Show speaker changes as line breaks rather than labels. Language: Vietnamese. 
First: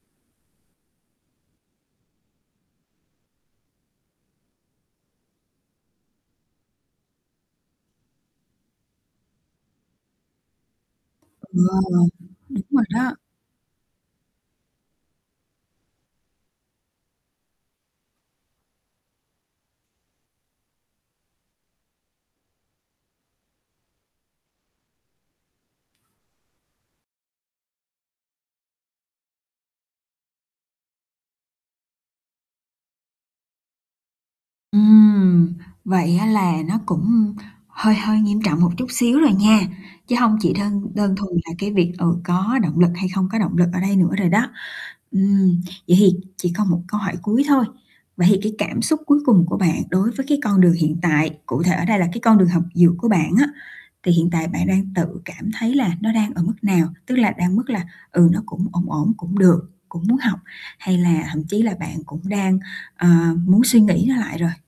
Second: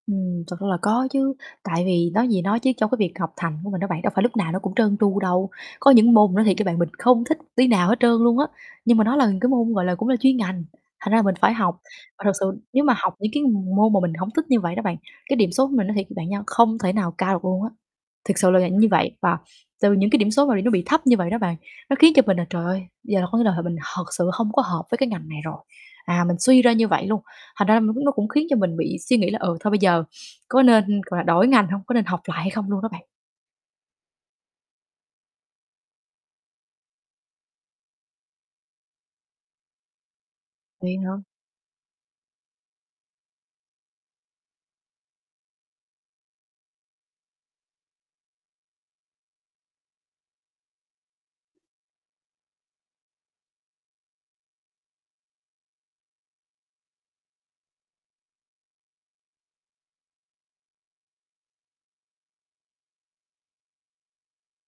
Ừm, thật ra là có chứ, tại vì nói gì nói chứ trong cái việc học thành của mình đó bạn đâu phải lúc nào nó cũng trơn tru đâu. Có những môn mình nói thiệt với bạn mình không thích tí nào hết trơn luôn á, nhưng mà nó là cái môn, gọi là, cũng là chuyên ngành, thành ra là mình phải
Ừ,
học. Và thật sự
đúng
nếu
rồi
mà học
đó.
những cái m môn mà mình hổng thích như vậy đó bạn, cái điểm số của mình nói thiệt bạn nha không thể nào cao được luôn á. Thực sự là vậy như vậy và từ những cái điểm số mà bị nó bị thấp như vậy đó bạn, nó khiến cho mình là "Trời ơi, giờ là có nghĩa là th mình thật sự không có hợp với cái ngành này rồi." À, mình suy ra như vậy luôn, thành ra nó cũng nó cũng khiến cho mình bị suy nghĩ là "Ừ, thôi bây giờ có nên, gọi là, đổi ngành hông? Có nên học lại hay không?" luôn đó bạn.
Ừm, vậy á là nó cũng hơi hơi nghiêm trọng một chút xíu rồi nha, chứ hông chỉ đơn
Vậy
đơn
hả?
thuần là cái việc, ừ, có động lực hay không có động lực ở đây nữa rồi đó. Ừm, vậy thì chỉ còn một câu hỏi cuối thôi, vậy thì cái cảm xúc cuối cùng của bạn đối với cái con đường hiện tại, cụ thể ở đây là cái con đường học dược của bạn á thì hiện tại bạn đang tự cảm thấy là nó đang ở mức nào? Tức là đang ở mức là, ừ, nó cũng ổn ổn, cũng được, cũng muốn học, hay là thậm chí là bạn cũng đang, ờ, muốn suy nghĩ nó lại rồi?